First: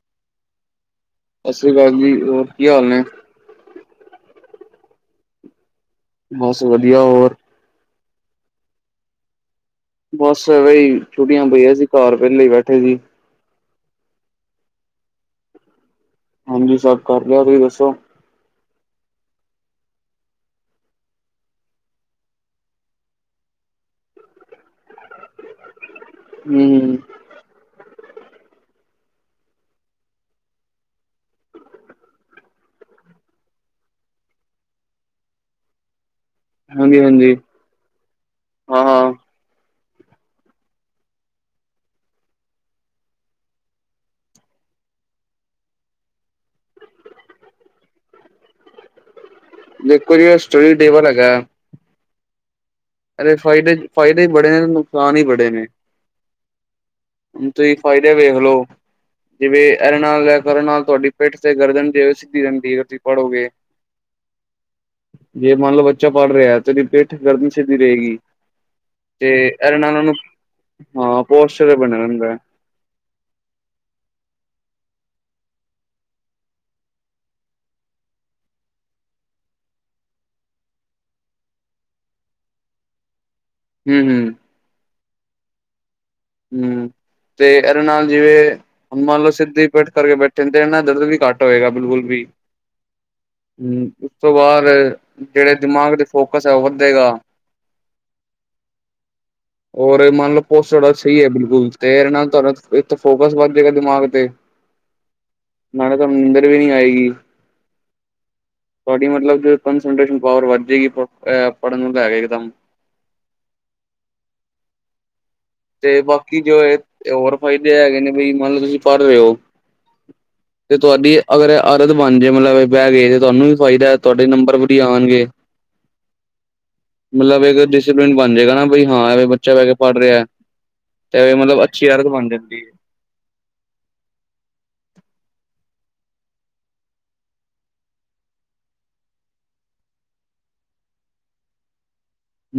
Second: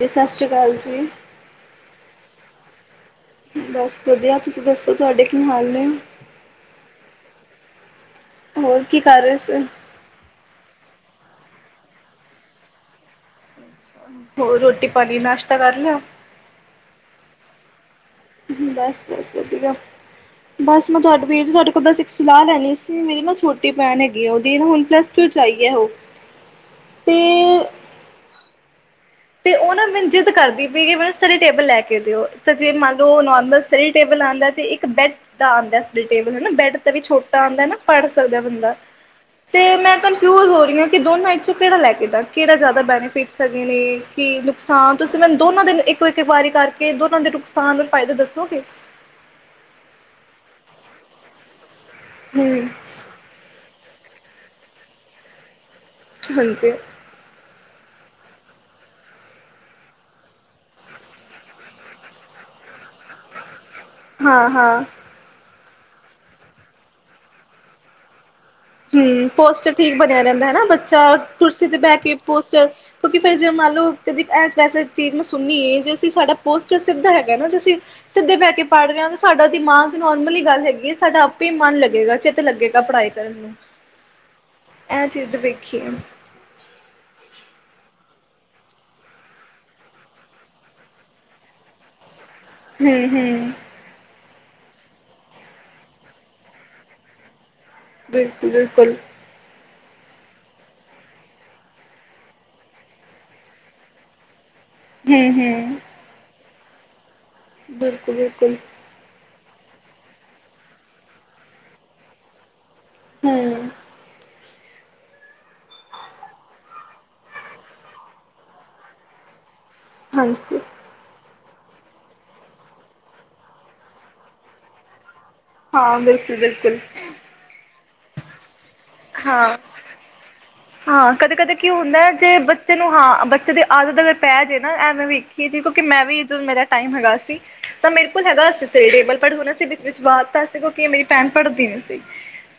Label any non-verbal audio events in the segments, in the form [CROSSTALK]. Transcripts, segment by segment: ਜੀ ਸਤਿ ਸ਼੍ਰੀ ਅਕਾਲ ਜੀ। ਸਤਿ ਸ੍ਰੀ ਅਕਾਲ ਜੀ ਹੋਰ ਕੀ ਹਾਲ ਨੇ। ਬਸ ਵਧੀਆ ਤੁਸੀਂ ਦੱਸੋ ਤੁਹਾਡੇ ਕੀ ਹਾਲ ਨੇ? ਬਸ ਵਧੀਆ ਹੋਰ ਹੋਰ ਕੀ ਕਰ ਰਹੇ ਸੀ? ਬਸ ਬਈ ਛੁਟੀਆਂ ਪਈਆਂ ਸੀ ਘਰ ਵੇਹਲੇ ਬੈਠੇ ਸੀ। ਹੋਰ ਰੋਟੀ ਪਾਣੀ ਨਾਸ਼ਤਾ ਕਰ ਲਿਆ। ਹਾਂਜੀ ਸਭ ਕਰ ਲਿਆ ਤੁਸੀਂ ਦੱਸੋ। ਬਸ ਬਸ ਵਧੀਆ। ਬਸ ਮੈਂ ਤੁਹਾਡੇ ਵੀਰ ਜੀ ਤੁਹਾਡੇ ਕੋਲ ਬਸ ਇੱਕ ਸਲਾਹ ਲੈਣੀ ਸੀ ਮੇਰੀ ਨਾ ਛੋਟੀ ਭੈਣ ਹੈਗੀ ਆ ਉਹਦੀ ਹੁਣ ਪਲੱਸ ਟੂ ਚ ਆਈ ਐ ਓਹ ਹਮ ਤੇ ਉਹ ਨਾ ਮੈਨੂੰ ਜਿੱਦ ਕਰਦੀ ਵੀ ਮੈਨੂੰ ਸਟੱਡੀ ਟੇਬਲ ਲੈ ਕੇ ਦਿਓ ਤਾਂ ਜੇ ਮੰਨ ਲਓ ਨੋਰਮਲ ਸਟੱਡੀ ਟੇਬਲ ਆਂਦੈ ਤੇ ਇੱਕ ਬੈੱਡ ਦਾ ਆਂਦਾ ਸਟੱਡੀ ਟੇਬਲ ਹਨਾ ਬੈੱਡ ਦਾ ਵੀ ਹਾਂਜੀ ਹਾਂਜੀ ਛੋਟਾ ਆਂਦੈ ਨਾ ਪੜ੍ਹ ਸਕਦੈ ਬੰਦਾ। ਹਾਂ ਹਾਂ ਤੇ ਮੈਂ ਕਨਫਿਊਜ਼ ਹੋ ਰਹੀ ਹਾਂ ਕਿ ਦੋਨਾ ਈ ਚੋਂ ਕਿਹੜਾ ਲੈ ਕੇ ਦਾ ਕਿਹੜਾ ਜ਼ਿਆਦਾ ਬੈਨੀਫਿਟਸ ਹੈਗੇ। ਕਿ ਨੁਕਸਾਨ ਤੁਸੀਂ ਮੈਨੂੰ ਦੋਨਾਂ ਦੇ ਇੱਕੋ ਇੱਕ ਵਾਰੀ ਕਰਕੇ ਦੋਨਾਂ ਦੇ ਨੁਕਸਾਨ ਨਾਲ ਫਾਇਦੇ ਦੱਸੋਗੇ। ਦੇਖੋ ਜੀ ਸਟੱਡੀ ਟੇਬਲ ਹੈਗੈ। ਹਮ ਇਹਦੇ ਫਾਇਦੇ ਫਾਇਦੇ ਹੀ ਬੜੇ ਨੇ ਨੁਕਸਾਨ ਹੀ ਬੜੇ ਨੇ ਹਾਂਜੀ ਤੁੂਸੀ ਫਾਇਦੇ ਵੇਖਲੋ ਜਿਵੇਂ ਐਦੇ ਨਾਲ ਕਰਨ ਨਾਲ ਤੁਹਾਡੀ ਪਿੱਠ ਤੇ ਗਰਦਨ ਜੇ ਸਿੱਧੀ ਰਹਿੰਦੀ ਏ ਤੁਸੀਂ ਪੜ੍ਹੋਗੇ ਹਾਂ-ਹਾਂ ਜੇ ਮੰਨ ਲਓ ਬੱਚਾ ਪੜ੍ਹ ਰਿਹਾ ਤੇ ਓਹਦੀ ਪਿੱਠ ਗਰਦਨ ਸੀਧੀ ਰਹੇਗੀ। ਹਮ ਤੇ ਪੋਸਚਰ ਇਹਦੇ ਠੀਕ ਨਾਲ ਉਹਨੂੰ ਬਣਿਆ ਰਹਦੈ ਹਨਾ ਬੱਚਾ ਹਾਂ ਕੁਰਸੀ ਪੋਸਚਰ ਤੇ ਬਹਿ ਬਣਿਆ ਕੇ ਰਹਿੰਦਾ ਪੋਸਚਰ ਕਿਉਂਕਿ ਫਿਰ ਜੇ ਮੰਨ ਲਓ ਕ ਵੈਸੇ ਚੀਜ਼ ਮੈਂ ਸੁਨੀ ਏ ਜੇ ਅਸੀਂ ਸਾਡਾ ਪੋਸਚਰ ਸਿੱਧਾ ਹੈਗਾ ਨਾ ਜੇ ਅਸੀਂ ਸਿੱਧੇ ਬਹਿ ਕੇ ਪੜ੍ਹ ਰਿਹੇ ਆਂ ਸਾਡਾ ਦਿਮਾਗ ਨੋਰਮਲੀ ਗੱਲ ਹੈਗੀ ਸਾਡਾ ਆਪੇ ਹੀ ਮਨ ਲੱਗੇਗਾ ਤੇ ਲੱਗੇਗਾ ਪੜ੍ਹਾਈ ਕਰਨ ਨੂੰ ਹਮ-ਹਮ ਇਹ ਚੀਜ ਤੇ ਵੇਖੀਏ ਹਮ ਤੇ ਇਹ ਦੇ ਨਾਲ ਜਿਵੇਂ ਹੁਣ ਮੰਨ ਲਓ ਸਿੱਧੀ ਪਿੱਠ ਕਰਕੇ ਬੈਠੇ ਨ ਤੇ ਨਾਲ ਦਰਦ ਵੀ ਘੱਟ ਹੋਏਗਾ ਬਿਲਕੁਲ ਵੀ ਹਮ-ਹਮ ਉਸ ਤੋਂ ਬਾਦ ਜਿਹੜੇ ਦਿਮਾਗ ਤੇ ਫੋਕਸ ਹੈ ਉਹ ਵੱਧੇਗਾ ਬਿਲਕੁਲ-ਬਿਲਕੁਲ ਹੋਰ ਇਹ ਮਨ ਲੋ ਪੋਸੜਚ ਸਹੀ ਹੈ ਬਿਲਕੁਲ ਤੇ ਇਰਦੇ ਨਾਲ ਤੁਹਾਡਾ ਫੋਕਸ ਵੱਧ ਜਾਏਗਾ ਦਿਮਾਗ ਤੇ ਹਮ-ਹਮ ਤਮ ਨਿੰਦੱਰ ਵੀ ਨਹੀਂ ਆਏਗੀ ਬਿਲਕੁਲ-ਬਿਲਕੁਲ ਤੁਹਾਡੀ ਮਤਲਬ ਕਸਂਟ੍ਰੇਸ਼ਨ ਪਾਵਰ ਵੱਧ ਜਾਏਗੀ ਪ ਏ ਪੜ੍ਹਨ ਨੂੰ ਲੈਕੇ ਏਕਦਮ ਹਮ ਤੇ ਬਾਕੀ ਜੋ ਇਹ ਹੋਰ ਫਾਇਦੇ ਹੈਗੇ ਨੇ ਬਈ ਮੰਨ ਲਓ ਤੁਸੀਂ ਪੜ੍ਹ ਰਹੇ ਹੋ ਹਾਂਜੀ ਤੇ ਤੁਹਾਡੀ ਅਗਰ ਏ ਆਦਤ ਬਣ ਜੇ ਮਤਲਬ ਬਹਿ ਗਏ ਤੇ ਤੁਹਾਨੂੰ ਵੀ ਫਾਇਦਾ ਤੁਹਾਡੇ ਨੰਬਰ ਵਧੀਆ ਆਣਗੇ। ਹਾਂ ਬਿਲਕੁਲ-ਬਿਲਕੁਲ ਮਤਲਬ ਇੱਕ ਡਿਸਿਪਲਿਨ ਬਣ ਜਾਏਗਾ ਨਾ ਬਈ ਹਾਂ ਇਹ ਬੱਚਾ ਬਹਿ ਕੇ ਪੜ੍ਹ ਰਿਆ ਐ। ਹਾਂ ਕਦੇ-ਕਦੇ ਕੀ ਹੁੰਦਾ ਹੈ ਜੇ ਜਾਂਦੀ ਹੈ। ਬੱਚੇ ਨੂੰ ਹਾਂ ਬੱਚੇ ਦੇ ਆਦਤ ਏਂਵੇ ਪੈ ਜੇ ਨਾ ਐ ਮੈਂ ਵੇਖੀਏ ਜੀ ਕਿਉਂਕਿ ਮੈਂ ਵੀ ਜਦੋਂ ਮੇਰਾ ਟਾਈਮ ਹੈਗਾ ਸੀ। ਤਾਂ ਮੇਰੇ ਕੋਲ ਹੈਗਾ ਅ ਸੀ ਸ ਟੇਬਲ ਪਰ ਹੁਣ ਅਸੀਂ ਵਿਚ ਵਾ ਦਿਤਾ ਸੀ ਕਿਉਂਕਿ ਮੇਰੀ ਭੈਣ ਪੜ੍ਹਦੀ ਨਈ ਸੀ।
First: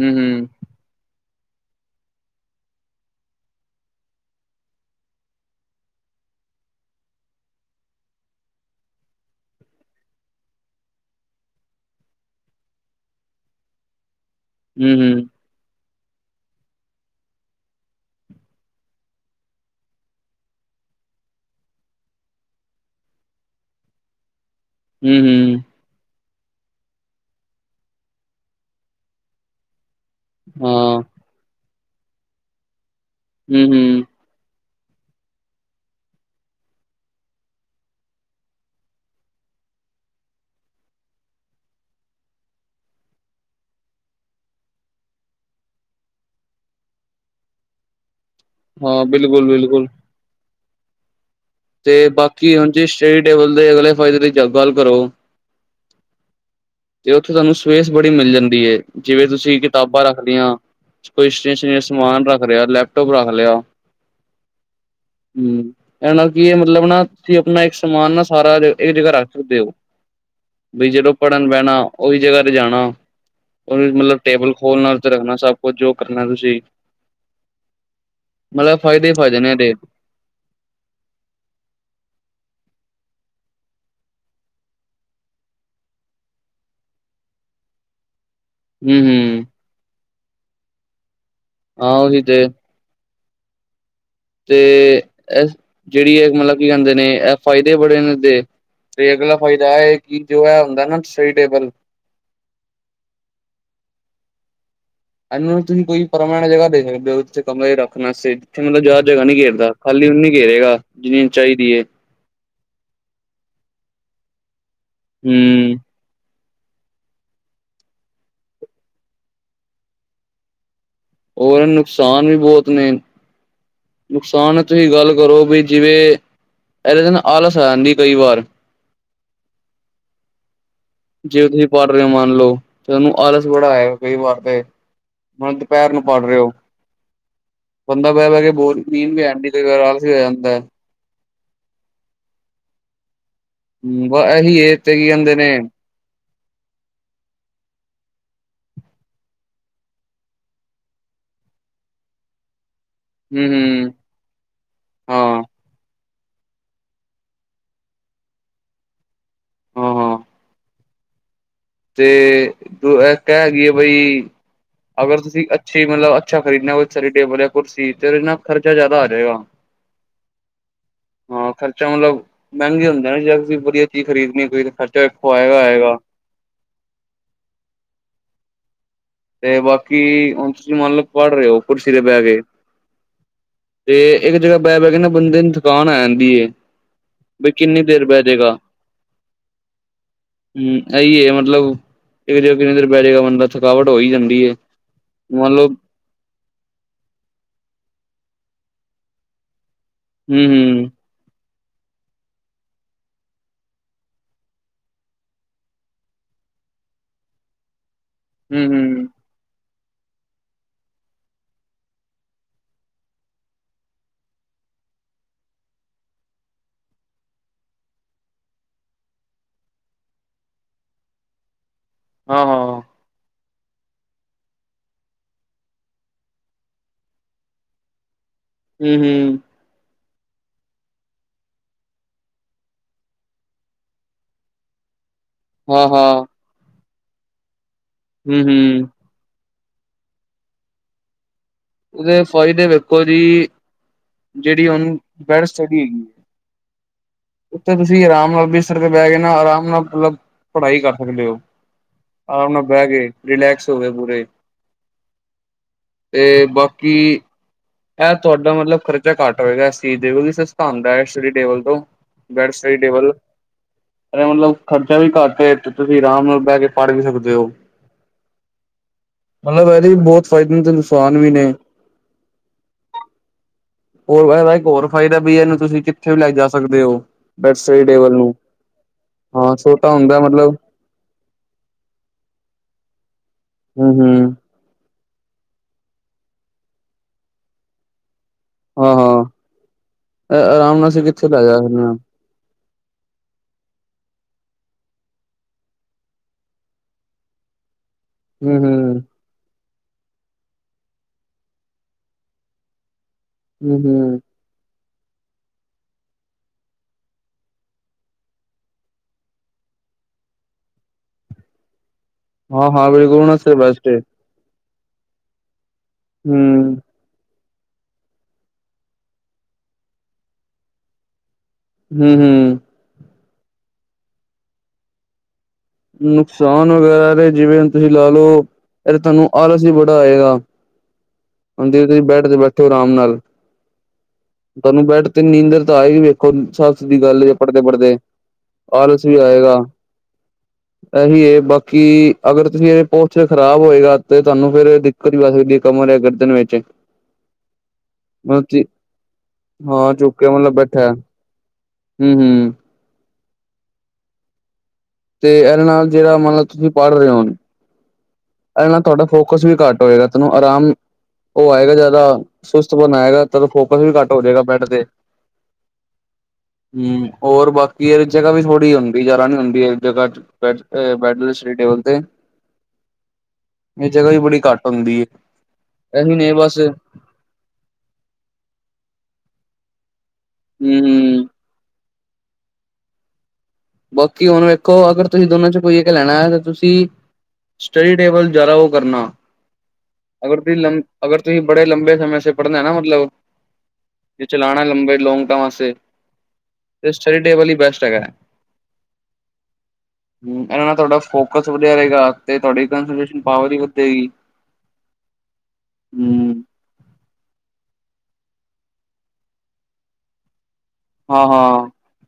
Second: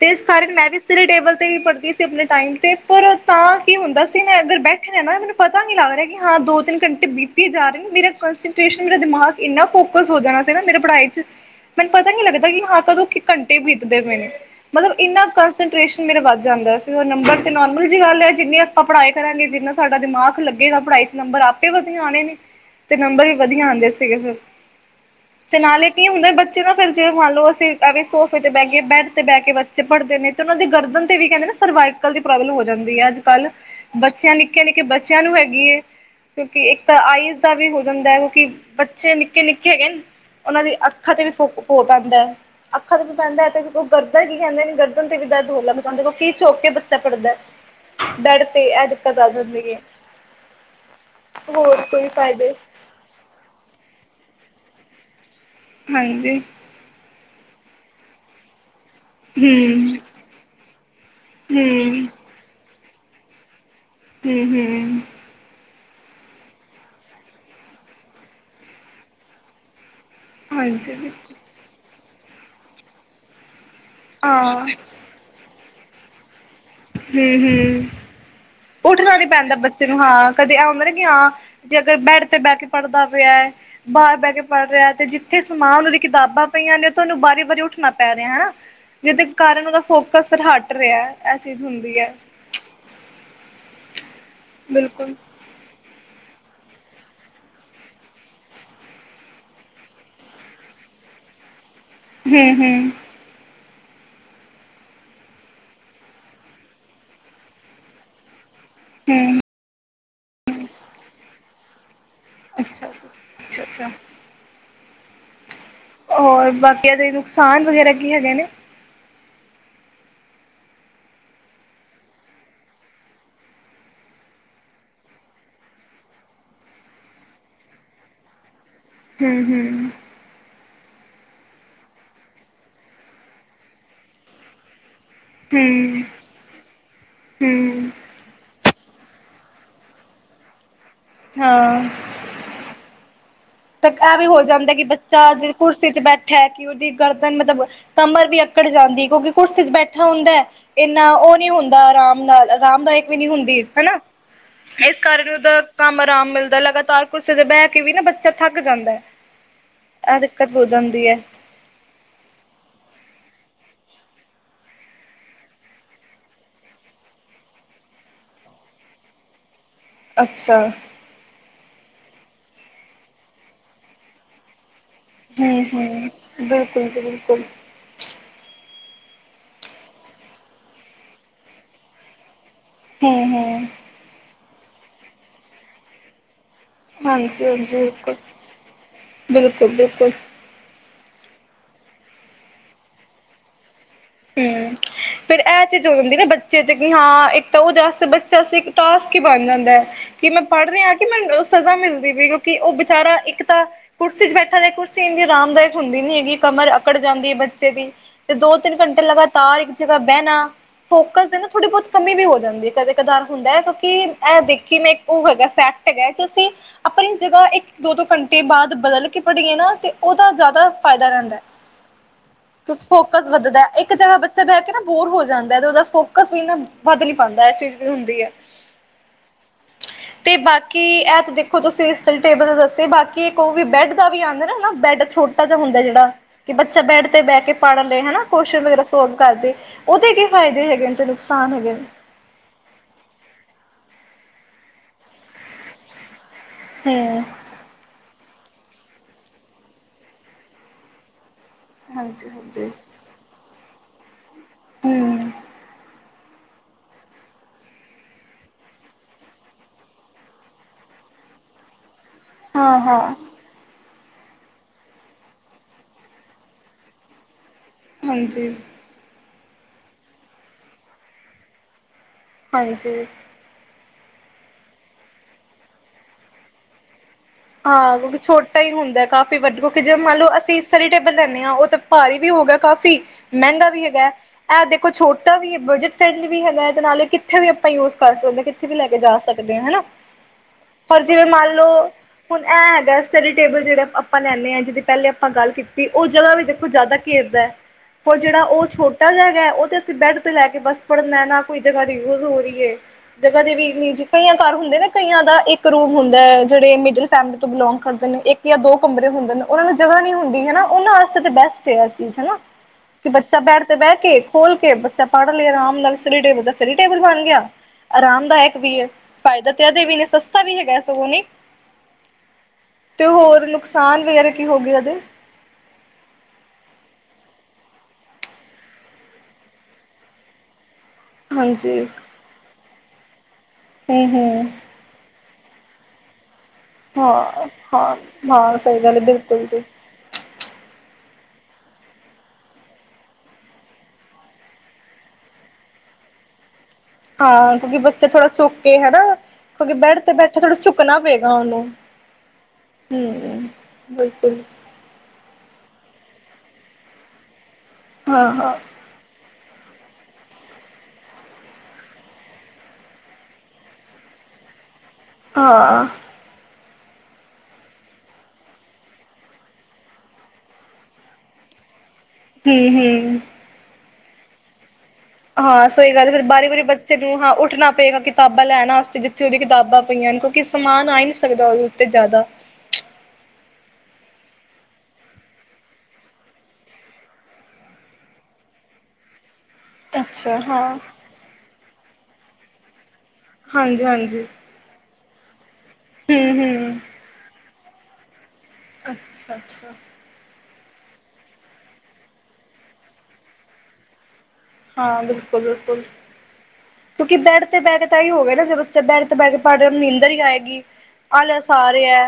ਤੇ ਇਸ ਹੂੰ ਕਾਰਨ ਮੈਂ ਵੀ ਸਿਰੇ ਟੇਬਲ ਤੇ ਵੀ ਪੜ੍ਹਦੀ ਸੀ ਆਪਣੇ ਟਾਈਮ ਤੇ ਪਰ ਤਾਂ ਕੀ ਹੁੰਦਾ ਸੀ ਨਾ ਅਗਰ ਬੈਠੇ ਨੇ ਨਾ ਮੈਨੂੰ ਪਤਾ ਨਈ ਲੱਗ ਰਿਆ ਕਿ ਹਾਂ ਦੋ ਤਿੰਨ ਘੰਟੇ ਬੀਤੇ ਜਾ ਰਏ ਨੇ ਮੇਰਾ ਕਸਂਟ੍ਰੇਸ਼ਨ ਮੇਰਾ ਦਿਮਾਗ ਇੰਨਾ ਫੋਕ ਹੋ ਜਾਣਾ ਸੀ ਨਾ ਮੇਰੇ ਪੜ੍ਹਾਈ 'ਚ ਮੈਨੂੰ ਪਤਾ ਨੀ ਲੱਗਦਾ ਕਿ ਹਾਂ ਕਦੋਂ ਘੰਟੇ ਬੀਤਦੇ ਪਏ ਨੇ। ਮਤਲਬ ਹੂੰ ਇੰਨਾ ਕੋਂਸੈਂਟ ਮੇਰੇ ਵੱਧ ਜਾਂਦਾ ਸੀ ਉਹ ਨੰਬਰ ਤੇ ਨੋਰਮਲ ਜਿਹੀ ਗੱਲ ਹੈ ਜਿੰਨੀ ਆਪਾਂ ਪੜ੍ਹਾਈ ਕਰਾਂਗੇ ਜਿੰਨਾ ਸਾਡਾ ਦਿਮਾਗ ਲੱਗੇਗਾ ਪੜ੍ਹਾਈ ਨੰਬਰ ਆਪੇ ਵਧੀਆ ਆਣੇ ਨੇ ਤੇ ਨੰਬਰ ਵੀ ਵਧੀਆ ਆਉਂਦੇ ਸੀਗੇ ਫਿਰ ਹੂੰ-ਹੂੰ ਤੇ ਨਾਲੇ ਕੀ ਹੁੰਦਾ ਬੱਚੇ ਦਾ ਫਿਰ ਜੇ ਮੰਨ ਲਓ ਅਸੀਂ ਐਂ ਸੋਫੇ ਤੇ ਬਹਿ ਕੇ ਬੈੱਡ ਤੇ ਬਹਿ ਕੇ ਬੱਚੇ ਪੜ੍ਹਦੇ। ਨੇ ਤੇ ਉਹਨਾਂ ਦੇ ਹਾਂ ਗਰਦਨ ਤੇ ਵੀ ਕੈਂਦੇ ਨਾ ਸਰਵਾਈਕਲ ਦੀ ਪ੍ਰੋਬਲਮ ਹੋ ਜਾਂਦੀ ਹੈ ਅੱਜ ਕੱਲ੍ਹ ਹੂੰ ਹੂੰ ਬੱਚਿਆਂ ਨ ਨਿਕੇ-ਨਿਕੇ ਬੱਚਿਆਂ ਨੂੰ ਹੈਗੀ ਏ। ਕਿਉਂਕਿ ਇੱਕ ਤਾਂ ਆਈਜ਼ ਦਾ ਵੀ ਹੋ ਜਾਂਦਾ ਹੈ ਕਿਉਂਕਿ ਬੱਚੇ ਨਿੱਕੇ-ਨਿੱਕੇ ਹੈਗੇ ਨ ਉਹਨਾਂ ਦੀ ਅੱਖਾਂ ਤੇ ਵੀ ਫੋਕ ਹੋ ਪੈਂਦਾ ਹੈ ਅੱਖਾਂ ਤੇ ਵੀ ਪੈਂਦਾ ਹੈ ਤੇ ਗਰਦਾ ਕੀ ਕੈਂਦੇ ਗਰ ਗਰਦਨ ਤੇ ਵੀ ਦਰਦ ਹੋਣ ਲੱਗ ਜਾਂਦੇ ਕਿਉਕਿ ਝੁਕ ਕੇ ਬੱਚਾ ਪੜ੍ਹਦਾ ਬੈ ਤੇ ਐ ਹਾਂ ਦਿਕੱਤ ਆ ਬਿਲਕੁਲ ਜਾਂਦੀ ਏ। ਬਿਲਕੁਲ ਤੇ ਫਾਇਦੇ ਬਾਕੀ ਹੁਣ ਜੀ ਸਟੇਟ ਲੇਵਲ ਦੇ ਅਗਲੇ ਫਾਇਦੇ ਦੀ ਗੱਲ ਕਰੋ। ਹਾਂਜੀ ਤੇ ਉੱਥੇ ਤੁਹਾਨੂੰ ਸਪੇਸ ਬੜੀ ਮਿਲ ਜਾਂਦੀ ਏ। ਜਿਵੇਂ ਤੁਸੀਂ ਕਿਤਾਬਾਂ ਹੂੰ-ਹੂੰ ਰੱਖ ਲਈਆਂ ਕੋਈ ਸਟੇਸ਼ਨ ਸਮਾਨ ਰੱਖ ਲਿਆ ਲੈਪਟੋਪ ਰੱਖ ਲਿਆ। ਹੂੰ-ਹੂੰ ਹੂੰ ਇਹ ਨਾਲ ਕੀ ਹੈ ਮਤਲਬ ਨਾ ਤੁਸੀਂ ਆਪਣਾ ਇੱਕ ਸਮਾਨ ਨਾ ਸਾਰਾ ਇੱਕ ਜਗ੍ਹਾ ਰੱਖ ਸਕਦੇ ਹੋ। ਵੀ ਹਾਂਜੀ ਜਦੋਂ ਬਿਲਕੁਲ ਪੜ੍ਹਨ ਬੈਣਾ ਉਹੀ ਜਗ੍ਹਾ ਤੇ ਜਾਣਾ ਉਹਨੂੰ ਮਤਲਬ ਹਾਂ ਟੇਬਲ ਖੋਲ ਨਾਲ ਰੱਖਣਾ ਸਭ ਕੁਝ ਜੋ ਕਰਨਾ ਤੁਸੀਂ ਹੂੰ ਹੂੰ ਮਤਲਬ ਫਾਇਦੇ ਹੀ ਉੱਠਣਾ ਨਈ ਫਾਇਦੇ ਨੇ ਪੈਂਦਾ ਇਹਦੇ ਬੱਚੇ ਨੂੰ ਹਾਂ ਕਦੇ ਆ। ਜੇ ਅਗਰ ਬੈਡ ਤੇ ਬਹਿ ਕੇ ਪੜ੍ਹਦਾ ਪਿਆ ਐ। ਬਾਹਰ ਬਹਿ ਕੇ ਪੜ੍ਹ ਰਿਆ ਤੇ ਜਿੱਥੇ ਸਮਾਨ ਉਹਦੀ ਕਿਤਾਬਾਂ ਪਈਆਂ ਨੇ ਤੁਹਾਨੂੰ ਬਾਰੀ ਵਾਰੀ ਉੱਠਣਾ ਪੈ ਰਿਆ ਹਨਾ। ਹੂੰ ਜਿਹਦੇ ਹੂੰ ਕਾਰਨ ਉਹਦਾ ਫੋਕਸ ਫਿਰ ਹਟ ਰਿਆ ਇਹ ਚੀਜ਼ ਹਾਂ ਹੁੰਦੀ ਹੈ‌। ਉਹੀ ਤੇ ਤੇ ਬਿਲਕੁਲ ਜੇੜੀ ਇਹ ਮਤਲਬ ਕੀ ਐਂਦੇ ਨੇ ਇਹ ਫਾਇਦੇ ਬੜੇ ਨੇ ਦੇ ਤੇ ਅਗਲਾ ਫਾਇਦਾ ਕਿ ਜੋ ਹੈ ਹੁੰਦਾ ਨਾ ਸਈ ਟੇਬਲ ਹੂੰ-ਹੂੰ ਇਹਨਾਂ ਤੁਸੀਂ ਕੋਈ ਪਰਮਾਨੈਂਟ ਜਗ੍ਹਾ ਦੇ ਸਕਦੇ ਹੋ ਜਿੱਥ ਕਮਰੇ ਰੱਖ ਵਸਤੇ ਜਿੱਥੇ ਮਤਲਬ ਜ਼ਿਆਦਾ ਜਗ੍ਹਾ ਨਈ ਹੂੰ ਘੇਰਦਾ। ਖਾਲੀ ਉਨੀ ਘੇਰੇਗਾ ਜਿੰਨੀ ਚਾਹੀਦੀ ਏ। ਅੱਛਾ-ਅੱਛਾ-ਅੱਛਾ ਹੂੰ ਹੋਰ ਬਾਕੀ ਇਹਦੇ ਨੁਕਸਾਨ ਵਗੈਰਾ ਕੀ ਹੈਗੇ ਨੇ। ਹੋਰ ਨੁਕਸਾਨ ਵੀ ਬੋਤ ਨੇ। ਨੁਕਸਾਨ ਤੁਸੀਂ ਗੱਲ ਕਰੋ ਵੀ ਜਿਵੇਂ ਇਹਦੇ ਆਲਸ ਆ ਜਾਂਦੀ ਕਈ ਵਾਰ ਹੂੰ-ਹੂੰ ਜੇ ਤੁਸੀਂ ਪੜ੍ਹ ਰਏ ਓ ਮੰਨ ਲਓ ਤੁਹਾਨੂੰ ਆਲਸ ਬੜਾ ਆਏ ਕਈ ਵਾਰ ਤੇ ਹੁਨ ਦੁਪੈਰ ਹੂੰ, ਨੂੰ ਪੜ੍ਹ ਰਏ ਹੋ ਹੂੰ ਬੰਦਾ ਬਹਿ ਬਹਿ ਕੇ ਬੋਰ ਨੀਂਦ ਵੀ ਆਉਂਦੀ ਲੇਕਿਨ ਆਰਾਮ ਸੇ ਹੋ ਜਾਂਦਾ ਹੈ। ਹਾਂ ਤਾਂ ਇਹ ਬ ਵੀ ਹੋ ਇਹੀ ਜਾਂਦਾ, ਏਜ ਕਿ ਤੇ ਕੀ ਬੱਚਾ ਕਹਿੰਦੇ ਨੇ ਜੇ ਕੁਰਸੀ ਚ ਬੈਠਾ ਐ ਕਿ ਉਹਦੀ ਗਰਦਨ ਮਤਲਬ ਕਮਰ ਵੀ ਅਕੜ ਜਾਂਦੀ ਕਿਉਂਕਿ ਕੁਰਸੀ ਚ ਬੈਠਾ ਹੁੰਦਾ ਹੈ। ਇੰਨਾ ਉਹ ਨੀ ਹੁੰਦਾ ਆਰਾਮ ਨਾਲ ਆਰਾਮ ਦਾ ਇੱਕ ਵੀ ਨਹੀਂ ਹੂੰ ਹੁੰਦੀ ਹੂੰ ਹੈਨਾ ਇਸ ਕਰ ਕੇ ਹਾਂ ਉਹਦਾ। ਕੰਮ ਆਰਾਮ ਮਿਲਦਾ ਲਗਾਤਾਰ ਕੁਰਸੀ ਤੇ ਬਹਿ ਕੇ ਵੀ ਨਾ ਬੱਚਾ। ਥਕ ਜਾਂਦਾ ਹਾਂ ਹਾਂ ਐ ਦਿੱਕਤ ਹੋ ਜਾਂਦੀ ਐ। ਤੇ ਐ ਕਹਿ ਗਈ ਐ ਬਈ। ਅਗਰ ਤੁਸੀਂ ਅੱਛੀ ਮਤਲਬ ਅੱਛਾ ਖਰੀਦਣਾ ਹੋ ਸਲੀ ਟੇਬਲ ਜਾਂ ਕੁਰਸੀ ਤੇ ਉਹਦੇ ਨਾਲ ਖਰਚਾ ਜ਼ਿਆਦਾ ਆ ਜਾਵੇਏਗਾ। ਅੱਛਾ। ਹਾਂ ਖਰਚਾ ਮਤਲਬ ਮਹਿੰਗੇ ਹੁੰਦੇ ਨੇ ਜਾਦ ਕੋਈ ਵਧੀਆ ਚੀਜ਼ ਖਰੀਦਣੀ ਕੋਈ ਤਾਂ ਖਰਚਾ। ਵੇਖੋ ਹੂ ਆਏਗਾ ਆਏਗਾ ਹੂ ਬਿਲਕੁਲ ਜੀ ਬਿਲਕੁਲ ‌ ਤੇ ਬਾਕੀ ਹੁਣ ਤੁਸੀਂ ਮੰਨਲਓ ਪੜ ਰਹੇ ਹੋ ਕੁਰਸੀ ਤੇ ਬਹਿ ਕੇ ਹੂ ਹੂ ਤੇ ਇੱਕ ਜਗ੍ਹਾ ਬੈ ਬਹਿ ਕੇ ਨਾ ਬੰਦੇ ਨੂੰ ਥਕਾਨ ਆ ਜਾਂਦੀ ਏ। ਹਾਂਜੀ ਬਈ ਹਾਂਜੀ ਕਿੰਨੀ ਦੇਰ ਬਿਲਕੁਲ ਬਹਿ ਬਿਲਕੁਲ ਬਿਲਕੁਲ। ਹਮ ਇਹੀ ਹੈ ਮਤਲਬ ਇੱਕ ਜਗਾਹ ਕਿੰਨੀ ਦੇਰ ਬਹਿ ਜਾਏਗਾ ਬੰਦਾ ਥਕਾਵਟ ਹੋ ਹੀ ਜਾ। ਹੂ ਫਿਰ ਇਹ ਚ। ਜਾਂਦੀ ਨਾ ਬੱਚੇ ਤੇ ਕਿ ਹਾਂ ਇੱਕ ਤਾਂ ਉਹਦੇ ਵਾਸਤੇ ਬੱਚਾ ਇੱਕ ਟਾਸਕ ਹੀ ਬਣ ਜਾਂਦਾ ਹੈ। ਕਿ ਮੈਂ ਹੂੰ ਪੜ੍ਹ ਹੂੰ ਰਿਹਾ ਕਿ ਮੈਨੂੰ ਸਜ਼ਾ ਮਿਲਦੀ ਪਈ ਕਿਉਂਕਿ ਉਹ ਵਿਚਾਰਾ ਇੱਕ ਤਾਂ। ਕੁਰਸੀ ਚ ਬੈਠਾ ਦੇ ਕੁਰਸੀ ਇੰਨੀ ਆਰਾਮਦਾਇਕ ਹੁੰਦੀ ਨੀ ਹੈਗੀ ਕਮਰ ਅਕੜ ਜਾਂਦੀ ਹੈ ਬੱਚੇ ਦੀ ਤੇ। ਦੋ ਹੂੰ ਤਿੰਨ ਘੰਟੇ ਹੂੰ ਲਗਾਤਾਰ ਇੱਕ ਜਗ੍ਹਾ ਬਹਿਣਾ। ਫੋਕਸ ਦੇ ਨਾ ਥੋੜੀ ਬਹੁਤ ਕਮੀ ਵੀ ਹੋ ਜਾਂਦੀ ਹੈ ਕਦੇ ਕਦਾਰ ਹੁੰਦਾ ਹੈ ਕਿਉਂਕਿ ਇਹ ਦੇਖੀ ਮੈਂ ਇੱਕ ਉਹ ਹੈਗਾ ਫੈਕਟ। ਹੈਗਾ ਐ ਤੁਸੀ ਆਪਣੀ ਜਗ੍ਹਾ ਇੱਕ ਦੋ ਦੋ ਘੰਟੇ ਬਾਅਦ ਬਦਲ ਕੇ ਪੜੀਏ ਨਾ ਤੇ ਉਹਦਾ ਜ਼ਿਆਦਾ ਫਾਇਦਾ ਰਹਿੰਦਾ। ਹ [UNINTELLIGIBLE] ਹਾਂ ਹਾਂ। ਫੋਕਸ ਵੱਧਦਾ, ਇੱਕ ਜਗ੍ਹਾ ਬੱਚਾ ਬਹਿ ਕੇ ਨਾ ਬੋਰ ਹੋ ਜਾਂਦਾ ਤੇ ਉਹਦਾ ਫੋਕਸ ਵੀ ਵੱਧ ਨੀ ਪਾਂਦਾ ਇਹ ਚੀਜ਼ ਵੀ ਹੁੰਦੀ ਐ। ਹੂ ਹੂ [INAUDIBLE] 'ਤੇ ਬਾਕੀ ਇਹ ਤਾਂ ਦੇਖੋ ਤੁਸੀਂ ਇਸ ਟੇਬਲ ਦੱਸੇ ਬਾਕੀ ਇੱਕ ਉਹ ਵੀ ਬੈਡ ਦਾ ਵੀ ਆਂਦਾ ਹੈਨਾ ਬੈਡ ਛੋ ਟਾ ਜਾ ਹੁੰਦਾ ਹਾਂ ਜਿਹੜਾ ਹਾਂ ਕਿ ਬੱਚਾ ਬੈਡ 'ਤੇ ਬਹਿ ਕੇ ਪੜ੍ਹ ਲਏ ਹਨਾ ਹੂੰ ਕੁਸ਼ਨ ਵਗੈਰਾ ਹੂੰ ਸੋਲਵ ਕਰਦੇ। ਉਹਦੇ ਕੀ ਫਾਇਦੇ ਹੈਗੇ ਨੇ 'ਤੇ ਨੁਕਸਾਨ ਹੈਗੇ? ਉਹਦੇ ਫਾਇਦੇ ਵੇਖੋ ਦੀ, ਜਿਹੜੀ ਉਹਨੂੰ ਬੈਡ ਸਟੱਡੀ ਹੈਗੀ ਹੂ ਉੱਥੇ ਤੁਸੀਂ ਆਰਾਮ ਨਾਲ ਬਿਸਰ 'ਤੇ ਬਹਿ ਕੇ ਨਾ ਆਰਾਮ ਨਾਲ ਮਤਲਬ ਪੜ੍ਹਾਈ ਕਰ ਸਕਦੇ ਓ। ਹਾਂਜੀ ਆਮ ਨਾਲ ਹਾਂਜੀ ਬਹਿ ਗਏ ਰਿਲੈਕਸ ਹੋ ਗਏ ਪੂਰੇ। ਹੂ 'ਤੇ ਬਾਕੀ ਇਹ ਤੁਹਾਡਾ ਮਤਲਬ ਖਰਚਾ ਘੱਟ ਹੋਏਗਾ ਅੱਸੀ ਦੇ ਸਸਤਾ ਹੁੰਦਾ ਐ ਸਟੱਡੀ ਟੇਬਲ ਤੋਂ। ਬੈਡ ਸਟੱਡੀ ਹਾਂ ਹਾਂ ਟੇਬਲ। ਏ ਮਤਲਬ ਖਰਚਾ ਵੀ ਘੱਟ ਏ 'ਤੇ ਤੁਸੀਂ ਆਰਾਮ ਨਾਲ ਬਹਿ ਕੇ ਪੜ੍ਹ ਵੀ ਸਕਦੇ ਓ। ਹਾਂਜੀ। ਮਲਬ ਇਹਦੇ ਵੀ ਬੋਤ ਫੈਦੇ ਨ 'ਤੇ ਨੁਕਸਾਨ ਵੀ ਨੇ। ਹਾਂਜੀ। ਹੋਰ ਇਹਦਾ ਇੱਕ ਹੋਰ ਫਾਇਦਾ ਵੀ ਇਹਨੂੰ ਤੁਸੀਂ ਕਿੱਥੇ ਵੀ ਲੈ ਜਾ ਸਕਦੇ ਓ। ਹਾਂ ਕਿਉਂਕਿ ਛੋਟਾ ਈ ਹੁੰਦਾ ਕਾਫੀ ਹਾਂ ਵੱਡ ਕਿਉਂਕਿ ਛੋਟਾ ਜੇ ਮੰਨ ਹੁੰਦਾ ਲਓ ਮਤਲਬ ਅਸੀਂ ਸਟੱਡੀ ਟੇਬਲ ਲੈਂਨੇ ਆ ਉਹ ਤਾਂ ਭਾਰੀ ਵੀ ਹੋ ਗਿਆ ਕਾਫ਼ੀ ਮੈਂਗਾ ਵੀ ਹੂੰ ਹੈਗਾ। ਹੂੰ ਇਹ ਦੇਖੋ ਛੋਟਾ ਵੀ ਬਜਟ ਫਰੈਂਡਲੀ ਵੀ ਹੈਗਾ 'ਤੇ ਨਾਲੇ ਕਿੱਥੇ ਵੀ ਆਪਾਂ ਯੂਜ ਕਰ ਸਕਦੇ ਆ ਕਿ ਥੇ ਵੀ ਲੈ ਹਾਂ ਕੇ ਜਾ ਹਾਂ ਸਕਦੇ ਆ ਹਨਾ, ਆਰਾਮ ਨਾਲ ਹੋਰ ਅਸੀਂ ਜਿਵੇਂ ਕਿੱਥੇ ਲੈ ਮੰਨ ਜਾ ਲੋ ਸਕਦੇ ਹਾਂ ਹੁਣ ਇਹ ਹੈਗਾ ਸਟੱਡੀ ਟੇਬਲ ਜੇੜੇ ਆਪਾਂ ਲੈਂਨੇ ਆ ਜਿਦੀ ਪੈਲੇ ਆਪਾਂ ਗੱਲ ਕੀਤੀ ਉਹ ਜਗ੍ਹਾ ਵੀ ਦੇਖੋ ਜ਼ਿਆਦਾ ਘੇਰਦਾ। ਹੋਰ ਜੇੜਾ ਹੂੰ ਉਹ ਛੋਟਾ ਹੂੰ ਜਿਹਾ ਹੈਗਾ ਉਹ 'ਤੇ ਅਸੀਂ ਬੈਡ 'ਤੇ ਲੈ ਕੇ ਬੱਸ ਪੜ੍ਹਨਾ ਨਾ ਕੋਈ ਜਗ੍ਹਾ ਦੀ ਯੂਜ ਹੋ ਰਹੀ ਏ ਜਗ੍ਹਾ ਦੀ ਵੀ ਹੂੰ ਨੀਜ ਹੂੰ ਕਈਆਂ ਘਰ ਹੁੰਦੇ ਨੇ ਕਈਆਂ ਦਾ ਇੱਕ ਰੂਮ ਹੁੰਦਾ ਐ ਜੇੜੇ ਮਿਡਲ ਫੈਮਿਲੀ ਤੋਂ ਬਿਲੋਂਗ ਕਰਦੇ ਨੇ ਇੱਕ ਜਾਂ ਦੋ ਕਮਰੇ ਹੁੰਦੇ ਨੇ ਉਹਨਾਂ ਨੂੰ ਜਗ੍ਹਾ ਨੀ ਹੁੰਦੀ ਹੈਨਾ ਉਹਨਾਂ ਵਾਸਤੇ 'ਤੇ ਬੈਸਟ ਏ। ਹਨਾ ਹਾਂ ਹਾਂ ਕਿ ਬਿਲਕੁਲ ਉਹਨਾਂ ਬੱਚਾ ਵਾਸਤੇ ਬੈਡ 'ਤੇ ਬੈਸਟ ਬੈ ਹੈ ਕੇ ਖੋਲ ਕੇ ਬੱਚਾ ਪੜ੍ਹ ਲੈ ਆਰਾਮ ਨਾਲ ਸਟੱਡੀ ਟੇਬਲ ਦਾ ਸਟੱਡੀ ਹੂੰ ਟੇਬਲ ਬਣ ਗਿਆ। ਆਰਾਮਦਾਇਕ ਵੀ ਏ ਫਾਇਦਾ 'ਤੇ ਇਹਦੇ ਵੀ ਨੇ ਸਸਤਾ ਵੀ ਹੈਗਾ ਸਗੋਂ ਨੀ। ਹੂੰ ਹੂੰ 'ਤੇ ਹੋਰ ਨੁਕਸਾਨ ਵਗੈਰਾ ਕੀ ਹੋਗੇ ਇਹਦੇ? ਨੁਕਸਾਨ ਵਗੈਰਾ ਦੇ ਜਿਵੇਂ ਹੁਣ ਤੁਸੀਂ ਲਾ ਲੋ ਏਹਦੇ ਤੁਹਾਨੂੰ ਆਲਸ ਈ ਬੜਾ ਆਏਗਾ। ਹਾਂਜੀ ਤੁਸੀਂ ਬੈਡ 'ਤੇ ਬੈਠੇ ਓ ਆਰਾਮ ਨਾਲ। ਹੂੰ ਹੂੰ ਤੁਹਾਨੂੰ ਬੈਡ 'ਤੇ ਨੀਂਦਰ ਤਾਂ ਆਏਗੀ ਵੇਖੋ ਸ ਸਿੱਧੀ ਗੱਲ ਏ ਹਾਂ ਹਾਂ ਪੜ੍ਹਦੇ-ਪੜ੍ਹਦੇ, ਹਾਂ ਸਹੀ ਗੱਲ ਹੈ ਆਲਸ ਵੀ ਬਿਲਕੁਲ ਆਏਗਾ। ਜੀ ਇਹੀ ਏ ਬਾਕੀ ਅਗਰ ਤੁਸੀਂ ਇਹ ਪੋਸਚਰ ਖ਼ਰਾਬ ਹੋਏਗਾ 'ਤੇ ਤੁਹਾਨੂੰ ਫੇਰ ਕਦੀ ਬੈ [UNINTELLIGIBLE] ਸਕ ਗੇਕਾ ਮਾਰਿਆ ਗਰਦਨ ਵਿੱਚ। ਹਾਂ ਕਿਉਂਕਿ ਬੱਚੇ ਥੋੜਾ ਝੁਕ ਕੇ ਮਤਲਬ ਹਨਾ ਕਿਉਂਕਿ ਹਾਂ ਬੈਡ 'ਤੇ ਝੁਕ ਕੇ ਬੈਠੇ ਥੋੜਾ ਮਤਲਬ ਬੈਠਾ ਝੁਕਣਾ ਪੇਗਾ ਉਹਨੂੰ। ਹੂੰ ਹੂੰ ਹੂੰ ਬਿਲਕੁਲ। 'ਤੇ ਇਹਦੇ ਨਾਲ ਜੇੜਾ ਮਤਲਬ ਤੁਸੀਂ ਪੜ੍ਹ ਰਹੇ ਓ ਹਾਂ-ਹਾਂ। ਤੁਹਾਡਾ ਫੋਕਸ ਵੀ ਘੱਟ ਹੋਏਗਾ ਤੈਨੂੰ ਆਰਾਮ ਉਹ ਆਏਗਾ ਜ਼ਿਆਦਾ ਸੁਸਤ ਬਣਾਏਗਾ ਤਦ ਫੋਕਸ ਵੀ ਘੱਟ ਹੋਜੇਗਾ ਬੈਡ 'ਤੇ। ਹਾਂ। ਹੂ ਹੋਰ ਬਾਕੀ ਇਹ ਜਗ੍ਹਾ ਵੀ ਥੋੜ੍ਹੀ ਹੁੰਦੀ ਜਿਆਰਾ ਨੀ ਹੁੰਦੀ ਜਗ੍ਹਾ ਚ ਬੈ ਬੈਡੂਲਨ ਸਟੇਡੀ ਬਲ ਤੇ ਹਮ ਹਮ ਇਹ ਜਗ੍ਹਾ ਵੀ ਬੜੀ ਘੱਟ ਹੁੰਦੀ ਏ ਹਾਂ ਸਹੀ ਗੱਲ ਏ ਫੇਰ ਬਾਰੀ ਵਾਰੀ ਨੂੰ ਹਾਂ ਉੱਠਣਾ ਪਏਗਾ ਕਿਤਾਬਾਂ ਲੈਣ ਵਾਸਤੇ ਜਿੱਥੇ ਉਹਦੀ ਕਿਤਾਬਾਂ ਪਈਆਂ ਹਨ ਕਿਉਂਕਿ ਸਮਾਨ ਆ ਹੀ ਨਹੀਂ ਹਮ ਸਕਦਾ ਉਹ ਤੇ ਜ਼ਿਆਦਾ ਬਾਕੀ ਹੁਣ ਵੇਖੋ ਅਗਰ ਤੁਸੀਂ ਦੋਨਾਂ ਚ ਕੋਈ ਇਕ ਲੈਣਾ ਹੈ ਤਾਂ ਤੁਸੀਂ ਸਟੱਡੀ ਟੇਬਲ ਜ਼ਿਆਦਾ ਉਹ ਕਰਨਾ ਅੱਛਾ ਅਗਰ ਤੁਸੀਂ ਲੰ ਹਾਂ ਬੇ ਅਗਰ ਤੁਸੀਂ ਬੜੇ ਲੰਬੇ ਸਮੇਂ ਸ ਪੜ੍ਹਨਾ ਨਾ ਮਤਲਬ ਹਾਂਜੀ ਹਾਂਜੀ ਜੇ ਚਲਾਣਾ ਲੰਬੇ ਲੌਗ ਟਰਮੇ ਹੂੰ ਹੂੰ ਚੈਟੇਬਲ ਹੀ ਬੈਸਟ ਹੈਗਾ ਅੱਛਾ ਅੱਛਾ ਹੂੰ ਇਹ ਤੁਹਾਡਾ ਫੋਕਸ ਵਧੀਆ ਰਹੇਗਾ ਤੇ ਤੁਹਾਡੀ [UNINTELLIGIBLE] ਪਾਵਰ ਵੀ ਵਧੇ ਗੀ ਹਾਂ ਬਿਲਕੁਲ ਬਿਲਕੁਲ ਕਿਉਂਕਿ ਬੈਡ ਤੇ [UNINTELLIGIBLE] ਤਾਂ ਹੀ ਹੋਵੇ ਏ ਨਾ ਜੇ ਬੱਚਾ ਬੈਡ ਤੇ ਬੈ ਕੇ ਪੜ੍ਹ ਰਿਹਾ ਨੀਦਰ ਈ ਆਏਗੀ ਹਾਂ ਆਲੇ ਹਾਂ ਸਾਰੇ ਐ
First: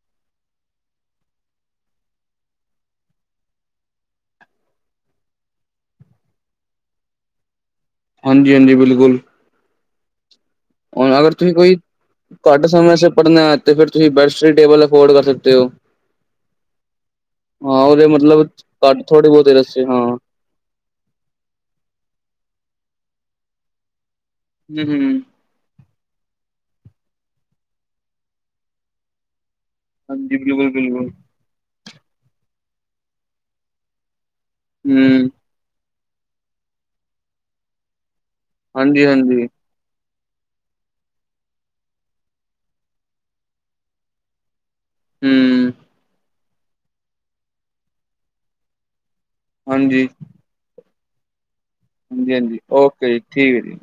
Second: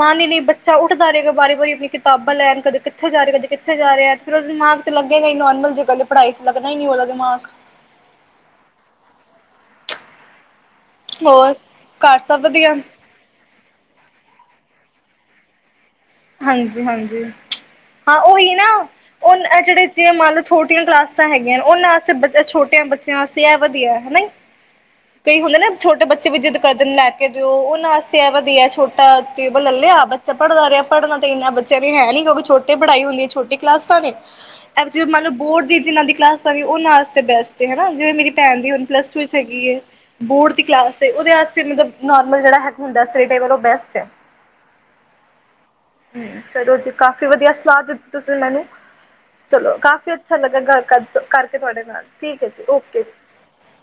ਮਨ ਹੀ ਨਹੀਂੀ ਬੱਚਾ ਉੱਠਦਾ ਰਿਹਾ ਵਾਰੀ ਵਾਰੀ ਆਪਣੀ ਕਿਤਾਬਾਂ ਲੈਣ ਕਦੇ ਕਿੱਥੇ ਜਾ ਰਿਹਾ ਕਦੇ ਕਿੱਥੇ ਜਾ ਰਿਹਾ ਫ ਉਹਦਾ ਦਿਮਾਗ ਚ ਲੱਗੇਗਾ ਹੀ ਨੋਰਮਲ ਜੇ ਕਦੇ ਪੜਾਈ ਚ ਲਗ ਹੀ ਨੀ ਉਹਦਾ ਦਿਮਾਗ ਹਾਂਜੀ ਹਾਂਜੀ ਬਿਲਕੁਲ ਹ ਅਗਰ ਤੁਸੀਂ ਹੋਰ ਕੋਈ ਘਰ ਸਭ ਘੱਟ ਵਧੀਆ ਸਮੇਂ ਸ ਪੜ੍ਹਨਾ ਤੇ ਫਿਰ ਤੁਸੀਂ ਬੈਡ ਟੇਬਲ ਅਫੋਰਡ ਕਰ ਸਕਦੇ ਹੋ ਹਾਂਜੀ ਹਾਂਜੀ ਉਹਦੇ ਹਾਂ ਮਤਲਬ ਉਹੀ ਨਾ ਘੱਟ ਥੋੜੇ ਉਹ ਬਹੁਤੇ ਇਹ ਰਸਤੇ ਜੜੇ ਹਾਂ ਚ ਮ ਛੋਟੀਆਂ ਕਲਾਸਾਂ ਹੈਗੀਆਂ ਨੇ ਉਹਨਾਂ ਵਾਸਤੇ ਬ ਛੋਟਿਆਂ ਬੱਚਿਆਂ ਵਾਸਤੇ ਇਹ ਵਧੀਆ ਹਨਾ ਹੂੰ ਹੂੰ ਕਈ ਹੁੰਦੇ ਨਾ ਛੋਟੇ ਬੱਚੇ ਵੀ ਜਿੱਦ ਕਰਦੇ ਨੇ ਲੈ ਕੇ ਦਿਓ ਉਹ ਨਾਸਤੇ ਵਧੀਆ ਛੋਟਾ ਟੇਬਲ ਆ ਬੱਚਾ ਹਾਂਜੀ ਪੜ੍ਹਦਾ ਬਿਲਕੁਲ ਰਿਹਾ ਬਿਲਕੁਲ ਪੜ੍ਹਨਾ ਤੇ ਇੰਨਾ ਬੱਚਿਆਂ ਨੇ ਹੈ ਨੀ ਕਿਉਂਕਿ ਛੋਟਟੀ ਪੜ੍ਹਾਈ ਹੁੰਦੀ ਹੈ ਛੋਟੀ ਕਲਾਸਾਂ ਨੇ ਜਿਵੇਂ ਹੂੰ ਮਤਲਬ ਬੋਰਡ ਦੀ ਜਿਹਨਾਂ ਦੀ ਕਲਾਸਾਂ ਵੀ ਉਹਨਾਂ ਵਾਸਤੇ ਬੈਸਟ ਹਨਾ ਜਿਵੇਂ ਮੇਰੀ ਭੈਣ ਦੀ ਹੁਣ ਹਾਂਜੀ ਪਲੱਸ ਟੂ ਚ ਹਾਂਜੀ ਹੈਗੀ ਏ ਬੋਰਡ ਦੀ ਕਲਾਸ ਏ ਉਹਦੇ ਵਾਸਤੇ ਜਿਹੜਾ ਨੌਰਮਲ ਸਟੱਡੀ ਟੇਬਲ ਹੁੰਦਾ ਹੈ ਉਹ ਬੈਸਟ ਐ ਹੂੰ ਹੂੰ ਚਲੋ ਜੀ ਕਾਫ਼ੀ ਵਧੀਆ ਸਲਾਹ ਦਿੱਤੀ ਤੁਸੀਂ ਮੈਨੂੰ ਚਲੋ ਹਾਂਜੀ ਕਾਫ਼ੀ ਅੱਛਾ ਲੱਗਾ ਗੱਲ ਕਰ ਕਰਕੇ ਤੁਹਾਡੇ ਨਾਲ ਠੀਕ ਐ ਜੀ ਓਕੇ ਜੀ ਠੀਕ ਏ ਜੀ